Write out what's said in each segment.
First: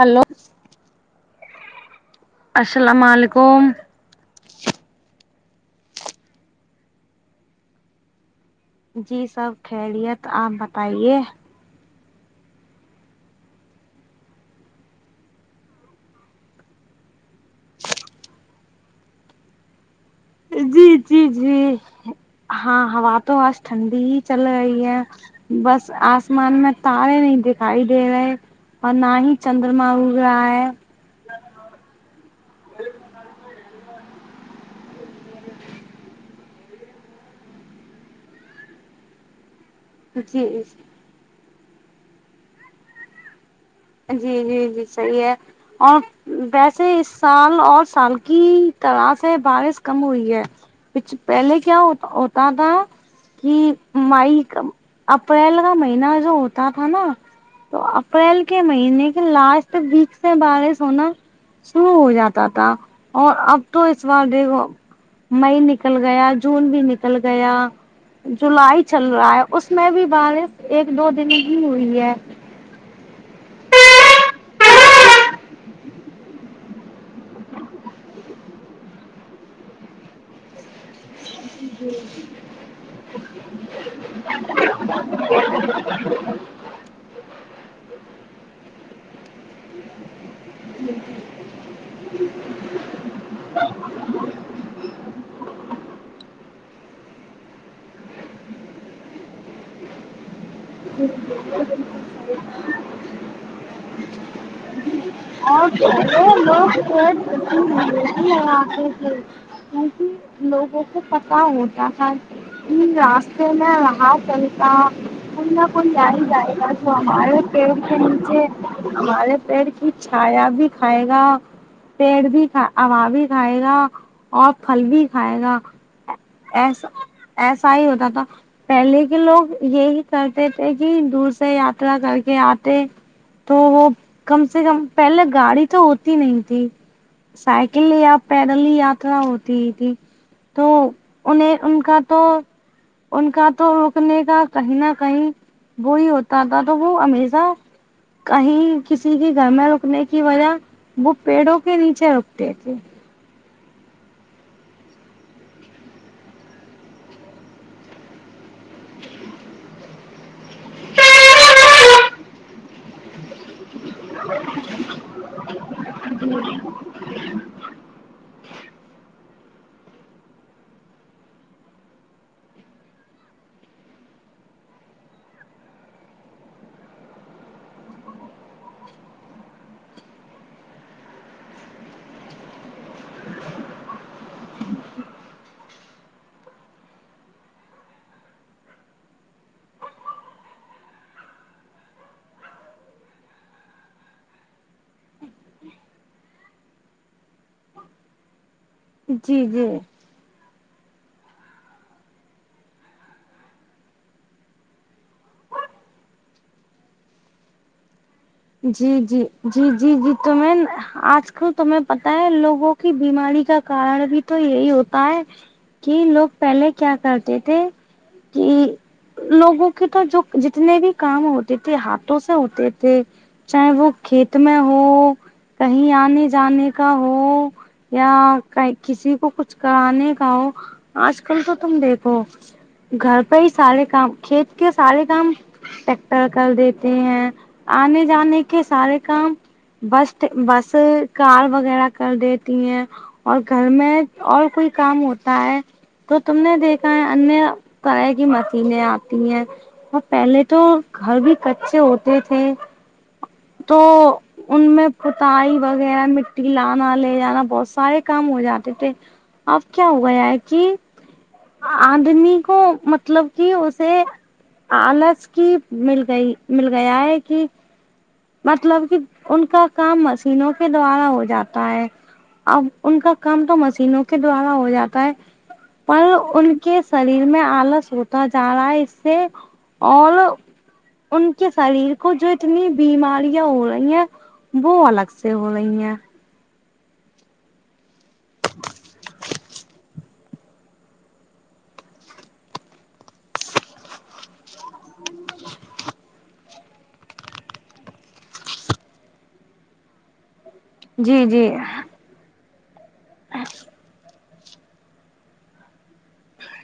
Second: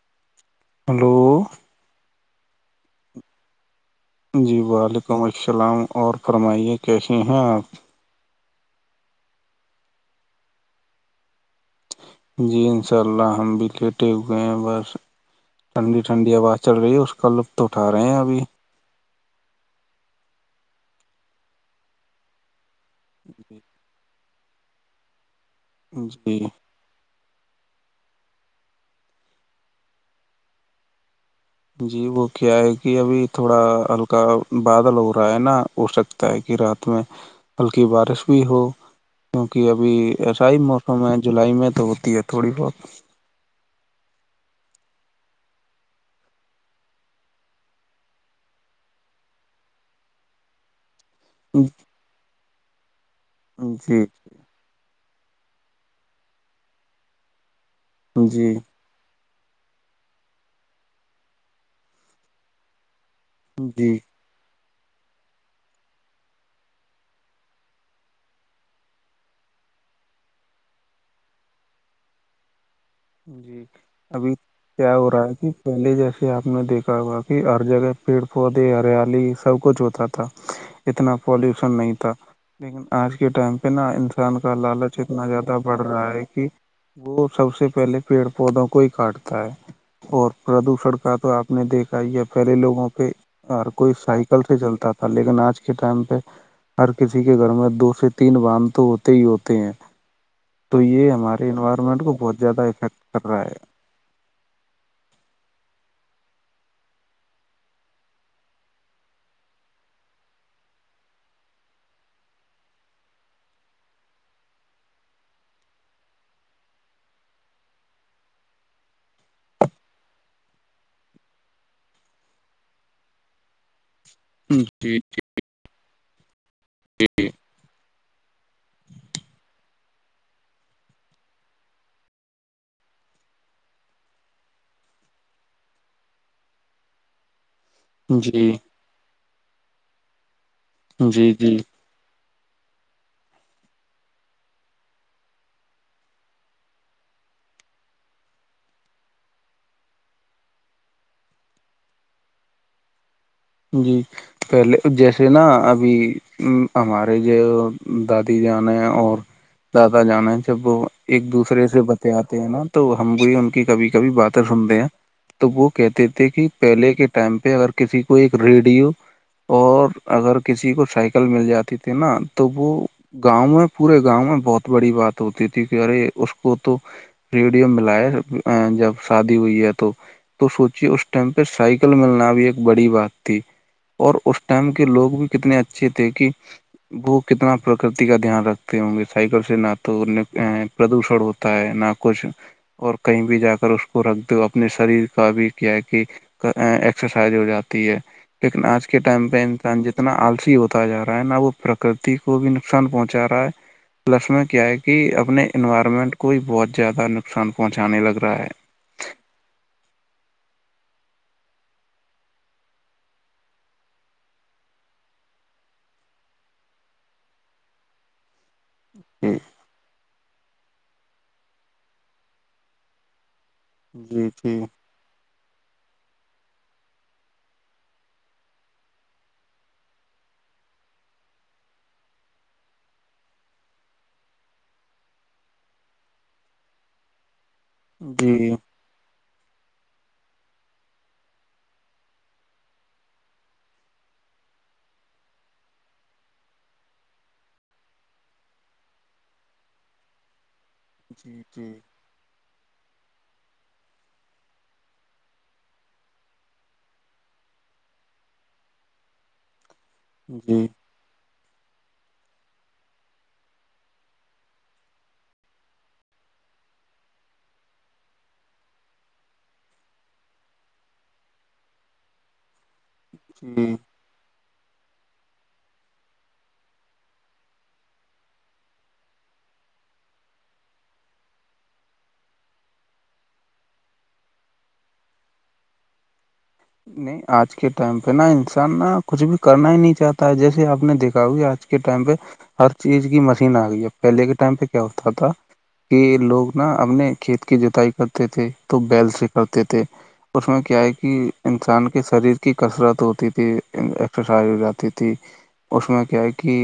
hello hello السلام علیکم جی وعلیکم السلام اور فرمائیے کیسے ہیں آپ جی سب خیلیت آپ بتائیے جی ان شاء اللہ ہم بھی لیٹے ہوئے ہیں بس ٹھنڈی ٹنڈی آواز چل رہی ہے اس کا لطف اٹھ رہے ہیں ابھی جی جی جی ہاں ہا تو آج ٹھنڈ ہی چل رہی ہے بس جی آسمان میں تارے نہیں دکھائی دے رہے اور نہ ہی چندرما ا رہا ہے جی وہ کیا ہے کہ ابھی تھوڑا ہلکا بادل ہو رہا ہے نا اسق ہے کہ رات میں بلکہ بارش بھی ہو کیونکہ ابھی ایسا ہی جی موسم ہے جولائی میں تو ہوتی ہے تھوڑی بہت جی جی جی صحیح ہے اور ویسے اس سال اور سال کی طرح سے بارش کم ہوئی ہے پچ پہلے کیا ہوتا ہوتا تھا کہ جی مائی کا اپریل کا مہینہ جو ہوتا تھا نا تو اپریل جی کے مہینے کے لاسٹ ویک سے بارش ہونا شروع ہو جاتا تھا اور اب تو جی اس بار دیکھو مئی نکل گیا جون بھی نکل گیا جولائی چل رہا ہے اس میں بھی بارش ایک دو دن ہی ہوئی ہے جی ابھی کیا ہو رہا ہے کہ پہلے جیسے آپ نے دیکھا ہوگا کہ ہر جگہ پیڑ پودے ہریالی سب کچھ ہوتا تھا اتنا پالوشن نہیں تھا لیکن آج کے ٹائم پہ نا انسان کا لالچ اتنا زیادہ بڑھ رہا ہے کہ وہ سب سے پہلے پیڑ پودوں کو ہی کاٹتا ہے اور پردوشن کا تو آپ نے دیکھا ہی ہے پہلے لوگوں پہ اور کوئی سائیکل سے چلتا تھا لیکن آج کے ٹائم پہ ہر کسی کے گھر میں دو سے تین باندھ تو ہوتے ہی ہوتے ہیں تو یہ ہمارے انوائرمنٹ کو بہت زیادہ افیکٹ کر رہا ہے [unintelligible] کیونکہ لوگوں کو پتا ہوتا تھا ہ اسےین ہلیتا کو نہ کوئی جاری جائے گ تو ہمارے پیڑ کے نیچے ہمارے پیڑ ک چھایا بھی کھائے گا پیڑ بھی ہا بھی کھائے گا اور ہے پھل جی بھی جی کھائے گا ایسا ایسا ہی ہوتا تھا پہلے کے لوگ یہی کرتے تھے کہ دور سے یاترا کر کے آتے تو وہ کم سے ک پہلے گاڑی تو ہوتی نہیں تھی سائیکل ل یا جی پیدل ل یا ہوتی تھی تو جی جی انیں ان کا تو ان کا تو رکنے کا کہیں نہ کہیں وہی ہوتا تھا تو وہ ہمیشہ کہیں کسی کے گھر میں رکنے کی وجہ وہ پیڑوں کے نیچے رکتے تھے جی پہلے جیسے نا ابھی ہمارے جو دادی جان ہیں اور دادا جانا ہے جب وہ ایک دوسرے سے بتے آتے ہیں نا تو ہم بھی ان کبھی کبھی باتیں سنتے ہیں تو وہ کہتے تھے کہ پہلے کے ٹائم پہ اگر کسی کو کو ایک ریڈیو اور اگر کسی کو سائیکل مل جاتی تھی نا تو وہ گاؤں میں پورے گاؤں میں بہت بڑی بات ہوتی تھی کہ ارے اس کو تو ریڈیو ملاائے جب شادی ہوئی ہے تو تو سوچیے اس ٹائم پہ سائیکل ملنا بھی ایک بڑی بات تھی اور اس ٹائم کے لوگ بھی کتنے اچھے تھے کہ وہ کتنا پرکرتی کا دھیان رکھتے ہوں گے سائیکل سے نہ تو پردوشن ہوتا ہے نہ کچھ اور کہیں بھی جا کر اس کو رکھ دو اپنے شریر کا بھی کیا ہے کہ ایکسرسائز ہو جاتی ہے لیکن آج کے ٹائم پہ جی جی انسان جتنا اتنا آلسی ہوتا جا رہا ہے نہ وہ پرکرتی کو بھی نقصان پہنچا رہا ہے پلس میں کیا ہے کہ اپنے انوائرمنٹ کو ہی بہت زیادہ نقصان پہنچانے لگ رہا ہے جی جی جی جی جی تو میں آج کل تومیں پتاہ ہے لوگوں کی بیماری کا کارن بھی تو یہی ہوتا ہے کہ لوگ پہلے کیا کرتے تھے کہ جی لوگوں کے تو جو جتنے بھی کام ہوتے تھے ہاتھوں سے ہوتے تھے چاہے وہ جی کھیت میں جی ہو کہیں آنے جانے کا ہو یا کسی کو کچھ کرانے کا ہو آج کل تو تم دیکھو گھر پہ ہی سارے کام کھیت کے سارے کام ٹیکٹر کر دیتے ہیں آنے جانے جی کے سارے کام بس بس کار وغیرہ کر دیتی ہیں اور گھر میں اور کوئی کام ہوتا ہے تو تم نے دیکھا ہے انیہ طح کی مشینیں آتی ہیں ہاں پہلے تو گھر بھی کچے ہوتے تھے تو ان میں پتائی وغیرہ مٹی لانا لے جانا بہت سارے کام ہو جاتے تھے اب کیا ہو گیا ہے کہ آدمی کو مطلب کہ اسے آالس کی مل گئی مل گیا ہے کہ مطلب کہ ان کا کام مشینوں کے دوارا ہو جاتا ہے اب ان کا کام تو جی مشینوں کے دوارا ہو جاتا ہے پر ان کے شریر میں آلس ہوتا جا رہا ہے اس سے اور ان کے شریر کو جو اتنی بیماریاں ہو رہی ہیں وہ الگ سے ہو رہی ہیں نہیں آج کے ٹائم پہ نا انسان نا کچھ بھی کرنا ہی نہیں چاہتا جیسے آپ نے دیکھا ہوگی آج کے ٹائم پہ ہر چیز کی مشین آ گئی ہے پہلے کے ٹائم پہ کیا ہوتا تھا کہ لوگ نا اپنے کھیت کی جتائی کرتے تھے تو بیل سے کرتے تھے اس میں کیا ہے کہ جی جی انسان کے شریر کی کسرت ہوتی تھی سائی ہو جاتی تھی اس میں کیا ہے کہ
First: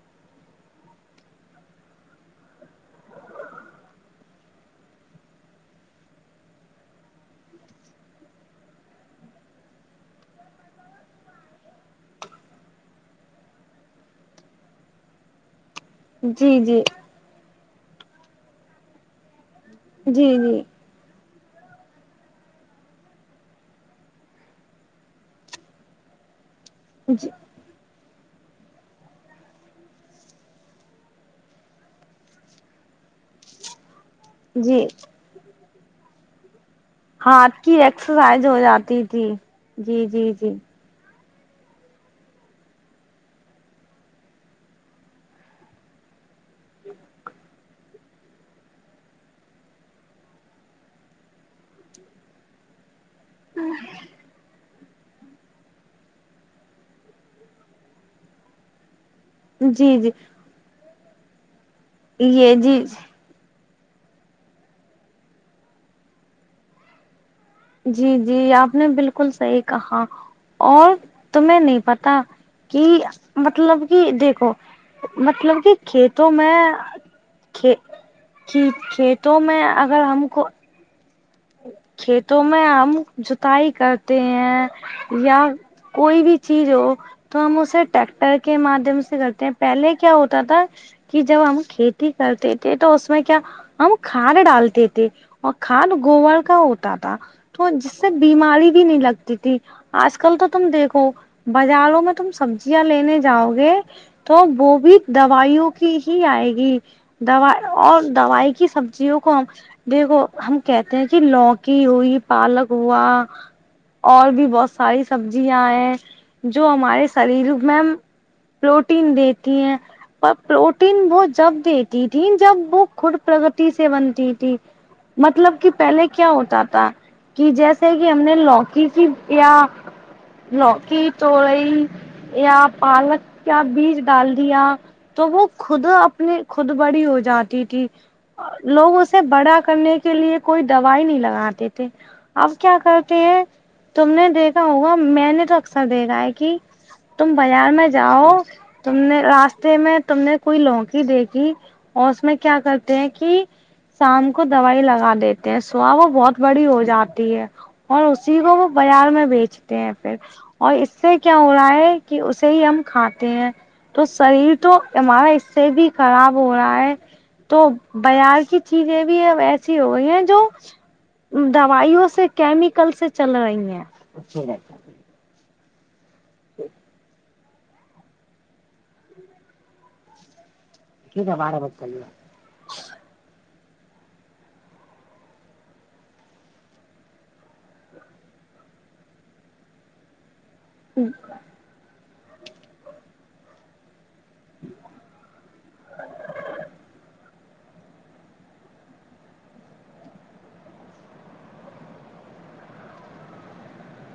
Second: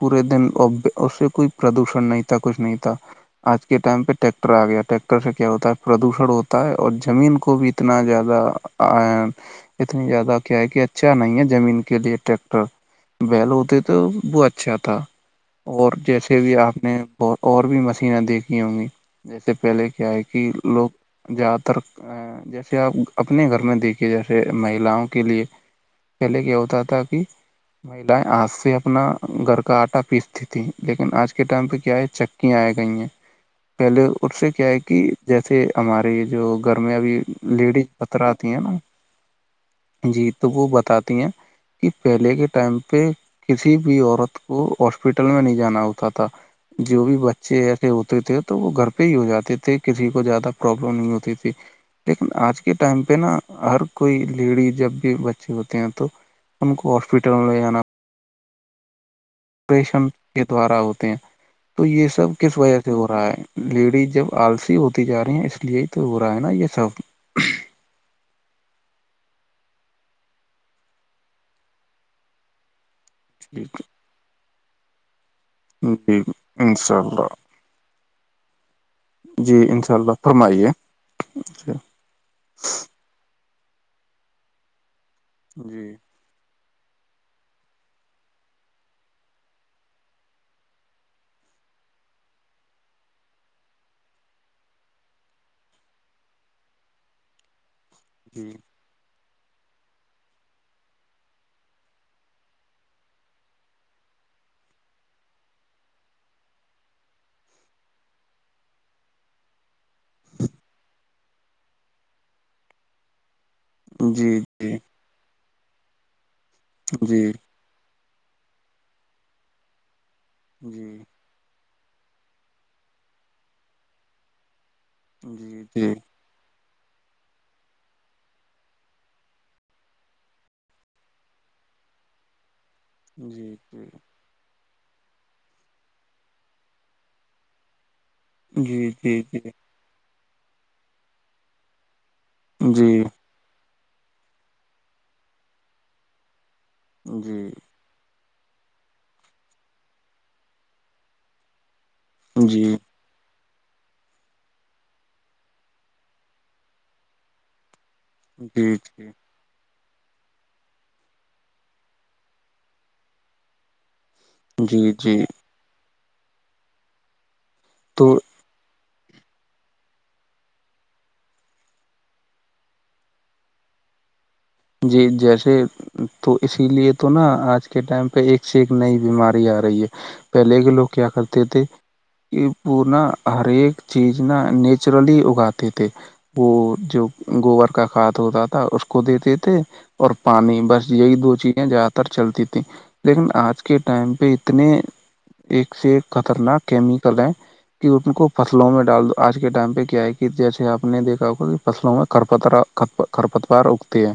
پورے دن اس سے کوئی پردوشن نہیں تھا کچھ نہیں تھا آج کے ٹائم پہ ٹیکٹر آ گیا ٹیکٹر سے کیا ہوتا ہے پردوشن ہوتا ہے اور زمین کو بھی اتنا زیادہ اتنی زیادہ کیا ہے کہ اچھا نہیں ہے زمین کے لیے ٹریکٹر بیل ہوتے تھے وہ اچھا تھا اور جیسے بھی جی آپ جی نے اور بھی مشینیں دیکھی ہوں گی جیسے پہلے کیا ہے جی کہ جی لوگ زیادہ تر جیسے آپ اپنے گھر میں دیکھیے جیسے مہیلاؤوں کے لیے پہلے کیا ہوتا تھا کہ جی مہیلائیں آج سے اپنا گھر کا آٹا پیستتی تھیں لیکن آج کے ٹائم پہ کیا ہے چکیاں آئے گئی ہیں ج پہلے اس سے کیا ہے جی کہ جیسے ہمارے جو گھر میں ابھی ہاتھ کی لیڈیز بترا ایکسرسائز ہو ہیں نا جاتی تھی جی تو وہ بتاتی ہیں کہ پہلے کے ٹائم پہ کسی بھی عورت کو ہاسپٹل میں نہیں جانا ہوتا تھا جو بھی بچے ایسے ہوتے تھے تو وہ گھر پہ ہی ہو جاتے تھے کسی کو زیادہ پرابلم نہیں ہوتی تھی لیکن آج کے ٹائم پہ نا ہر کوئی لیڈی جب بھی بچے ہوتے ہیں تو ان کو ہاسپٹل لے جانا جی پریشن جی کے دوارا ہوتے ہیں تو یہ سب یہ کس وجہ جی سے ہو رہا ہے لیڈیز جب آلسی ہوتی جا رہی ہیں اس لیے تو ہو رہا ہے نا یہ سب جی جی آپ نے بالکل صحیح کہا اور تمہیں نہیں پتا کہ مطلب کہ دیکھو مطلب کہ جی کھیتوں میں انشاء اللہ ک ک کھیتوں جی میں انشاء اگر اللہ ہم کو فرمائیے کھیتوں میں ہم جتائی کرتے ہیں یا جی کوئی بھی چیز ہو تو ہم اسے ٹریکٹر کے مادھیم سے کرتے ہیں پہلے کیا ہوتا تھا کہ جب ہم کھیتی کرتے تھے تو اس میں کیا ہم کھان ڈالتے تھے اور کھاد گور کا ہوتا تھا تو جس سے جی بیماری بھی نہیں لگتی تھی آج کل تو تم دیکھو بازالوں میں تم سبزیاں لینے جاؤ گے تو وہ بھی دوائیوں کی ہی آئے گی دو اور دوائی کی سبزیوں کو ہم دیکھو ہم کہتے ہیں کہ لوکی ہوئی پالک ہوا اور جی بھی بہت ساری سبزیاں ہیں جو ہمارے جی شریر میم پروٹین دیتی ہیں پر جی پروٹین وہ جب دیتی تھی جب وہ کٹ پرگتی سے بنتی تھی مطلب جی جی کہ جی پہلے کیا ہوتا تھا کہ جیسے کہ ہم نے لوکی کی یا لوکی چڑئی یا پالک جی کایا بیج ڈال دیا تو وہ خود اپنی خود بڑی ہو جاتی تھی جی لوگ اسے جی بڑا کرنے کے کے لیے کوئی دوائی نہیں لگاتے تھے اب کیا کرتے ہیں تم نے دیکھا ہوگا میں نے تو اکثر دیکھا ہے کہ تم جی بازار میں جاؤ تم نے راستے میں تم نے کوئی لوکی دیکھی اور اس میں کیا جی جی جی کرتے ہیں کہ شام کو دوائی لگا دیتے ہیں سوا وہ بہت بڑی ہو جاتی ہے اور اسی کو وہ جی جی بازار میں بیچ پھر اور اس سے کیا ہو رہا ہے کہ اسے ہی ہم کھاتے ہیں تو شریر تو جی جی ہمارا اس سے بھی خراب ہو رہا ہے تو بار کی چیزیں بھی ہیں ویسی ہو گئی ہیں جو دوائیوں سے کیمیکل سے چل رہی ہیں جی جیسے تو اسی لیے تو نا آج کے ٹائم پہ ایک سے ایک نئی بیماری آ رہی ہے پہلے کے لوگ کیا کرتے تھے کہ وہور نا ہر ایک چیز نا نیچرلی اگاتے تھے وہ جو گوبر کا کھاد ہوتا تھا اس کو دیتے تھے تھ اور پانی بس یہی دو چیزیں جات چلتی تھی لیکن آج کے ٹائم پہ اتنے ایک سے ایک خطرناک کیمیکل ہے کہ ان کو فصلوں میں ڈال دو آج کے ٹائم پہ کیا ہے کہ جیسے آپ نے دیکھا ہوگا کہ فصلوں میں کرپترا ختپ خرپتوار اکتی ہے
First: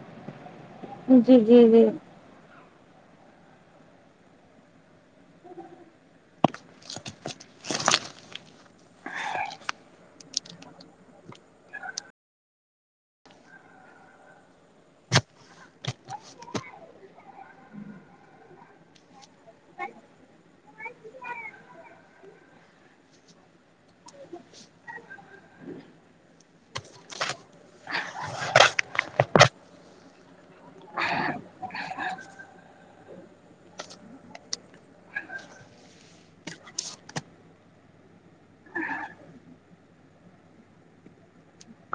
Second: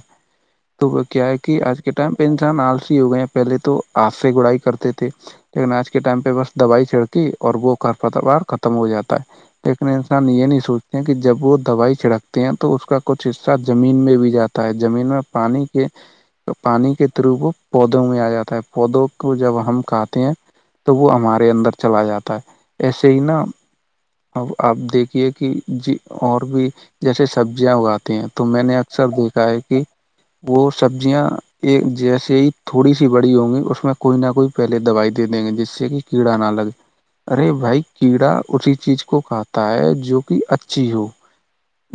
تو وہ کیا ہے جی کہ جی آج جی کے ٹائم پہ انسان آلسی ہو گئے ہیں پہلے تو آپ سے گڑائی کرتے تھے لیکن آج کے ٹائم پہ بس دوائی چھڑتی اور وہ ک پتوار ختم ہو جاتا ہے لیکن یہ نہیں سوچتے ہیں کہ جب وہ دوائی چھڑکتے ہیں تو اس کا کچھ حصہ زمین میں بھی جاتا ہے زمین میں پانی کے تو پانی کے تھرو وہ پودوں میں آ جاتا ہے پودوں کو جب ہم کھاتے ہیں تو وہ ہمارے اندر چلا جاتا ہے ایسے ہی نا اب آپ دیکھیے کہ ج اور بھی جیسے سبزیاں اگاتی ہیں تو میں نے اکثر دیکھا ہے کہ وہ سبزیاں ایک جیسے ہی تھوڑی سی بڑی ہوں گی اس میں کوئی نہ کوئی پہلے دوائی دے دیں گے جس سے کہ کیڑا نہ لگے ارے بھائی کیڑا اسی چیز کو کھاتا ہے جو کہ اچھی ہو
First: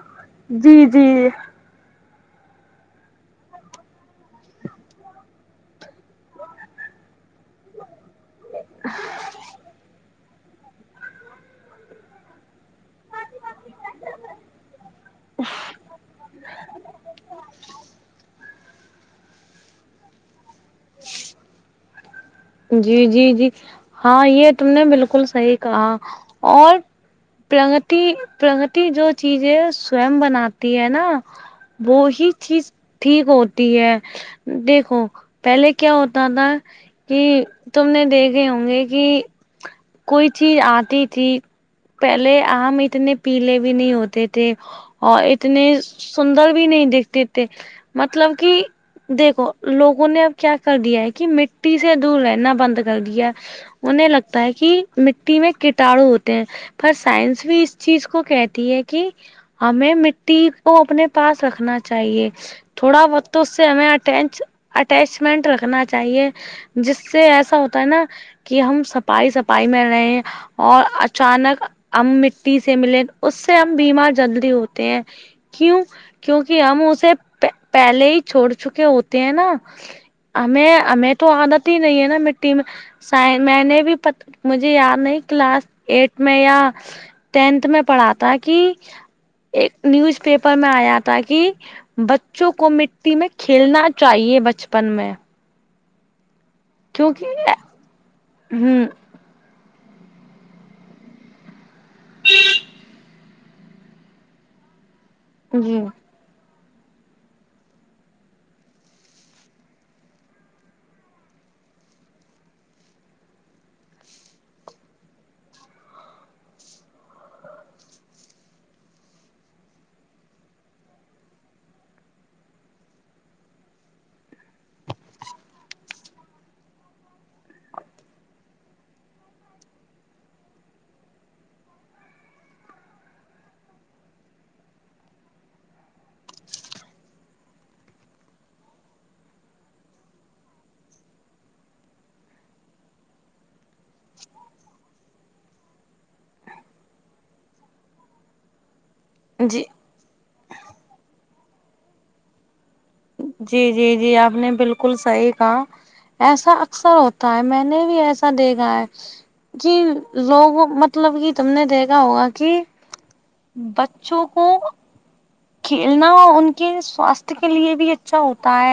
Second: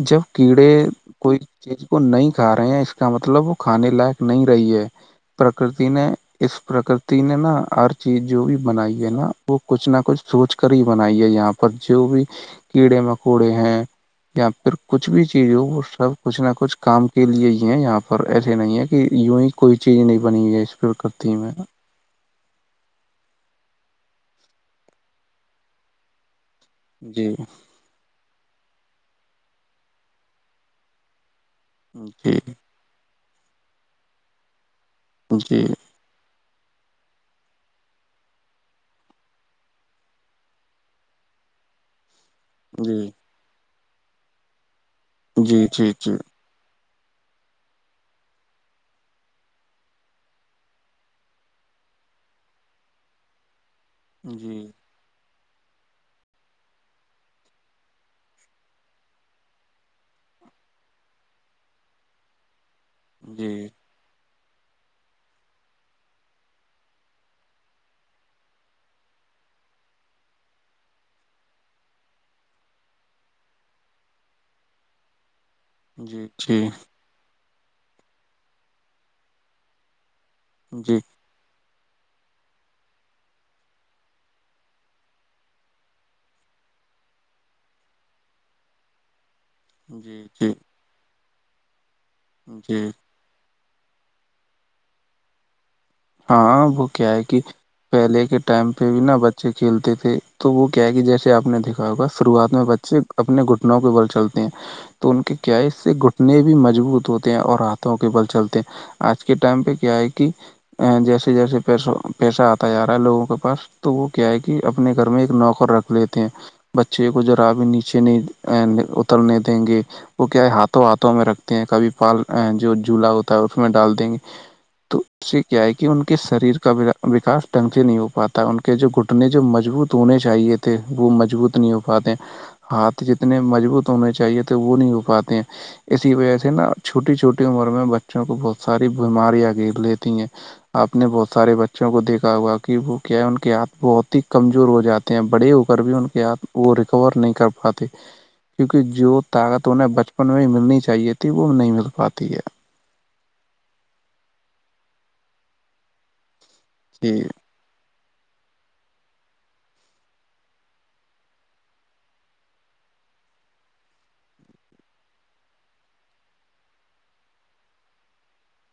جب کیڑے جی جی کوئی چیز کو نہیں کھا رہے ہیں اس کا مطلب وہ کھانے لائق نہیں رہی ہے پرکرتی نے اس پرکرتی نے نا ہر چیز جو بھی بنائی ہے نا وہ کچھ نہ کچھ سوچ کر ہی بنائیے یہاں پر جو بھی کیڑے مکوڑے ہیں یا پھر کچھ بھی چیز ہو وہ سب کچھ نہ کچھ کام کے لیے ہی یہاں پر ایسے نہیں ہے کہ ی ہی کوئی چیز نہیں بنی ہے اس پ کرتی میں جی جی جی ہاں یہ تم نے بالکل صحیح کہا اور جی پرگتی پرگتی جو چیز ہے سوئم بناتی ہے نا وہ ہی جی چیز ٹھیک ہوتی ہے دیکھو جی پہلے کیا ہوتا تھا کہ تم نے دیکھے ہوں گے کہ کوئی چیز آتی تھی پہلے ہم جی اتنے پیلے بھی نہیں ہوتے تھے اور اتنے جی جی سندر بھی نہیں دکھتے مطلب کہ دیکھو لوگوں نے اب کیا کر دیا ہے کہ مٹی سے دور رہنا بند کر دیا ہونے لگتا ہے کہ جی مٹی میں کٹاڑو ہوتے ہیں پر سائنس بھی اس چیز کو کہتی ہے کہ ہمیں مٹی کو اپنے پاس رکھنا چاہیے تھوڑا بقت اس سے جی جی ہمیں اٹینچ اٹیچمنٹ رکھنا چاہیے جس سے ایسا ہوتا ہے نا کہ ہم سفائی سف پائی میں رہے اور اچانک ہم مٹی سے ملے اس سے ہم بیمار جلدی ہوتے ہیں کیوں کیوںک جی ہم اسے پہلے ہی چھوڑ چکے ہوتے ہیں نا ہمیں جی ہمیں تو عادت ہی نہیں ہے نا مٹی میں میں نے بھی مجھے یاد نہیں کلاس ایٹ میں یا ٹینتھ میں پڑھا تھا کہ ایک نیوز جی جی پیپر میں آیا تھا کہ بچوں کو م جی میں کھیلنا چاہیے بچپن میں ہاں وہ کیا ہے کہ کیونکہ پہلے کے ٹائم پہ ہ بھی نہا ب کھیلتے تھے تو وہ کیا ہے کہ جیسے آپ نے دیکھا ہوگا شروعات میں بچے اپنے گ کے بل چلتے ہیں تو ان کے کیا جی اس سے گٹ اپتنے بھی مجبوط ہوتے ہیں اور ہاتھوں کے بل چلتے ہیں آج کے ٹائم پہ کیا ہے کہ جیسے جیسے پیسوں پیسہ آتا جا رہا ہے لوگوں کے پاس تو وہ کیا ہے کہ اپنے گھر میں ایک نوکر رکھ لیتے ہیں بچے کو جذرا بھی نیچے نہیں اترنے دیں گے وہ کیا ہے ہاتھوں ہاتھوں میں رکھتے ہیں کبھی پال جو جھولا ہوتا ہے اس میں ڈال دیں گے تو س کیا ہے کہ ان کے شریر کا وکاس ڈھنگ سے نہیں ہو پاتا ان کے جو گھٹنے جو مضبوط ہونے چاہیے تو وہ مضبوط نہیں ہو پاتے ہاتھ جتنے مضبوط ہونے چاہیے تھے وہ نہیں ہو پاتے ہیں اسی وجہ سے نا چھوٹی چھوٹی عمر میں بچوں کو بہت ساری بیماریاں گر لیتی ہیں آپ نے بہت سارے بچوں کو دیکھا ہوا کہ وہ کیا ہے ان کے ہاتھ بہت ہی کمزور ہو جاتے ہیں بڑے ہو کر بھی ان کے ہاتھ وہ ریکور نہیں کر پاتے کیونکہ جو جی طاقت انہیں بچپن میں ہی ملنی چاہیے تھی وہ بھی نہیں مل پاتی ہے جی جی جی آپ نے بالکل صحیح کہا ایسا اکثر جی ہوتا ہے میں نے بھی ایسا دیکھا ہے کہ لوگوں مطلب کہ تم نے دیکھا ہوگا کہ بچوں کو کھیلنا ان کے سواستھ کے لیے بھی اچھا ہوتا ہے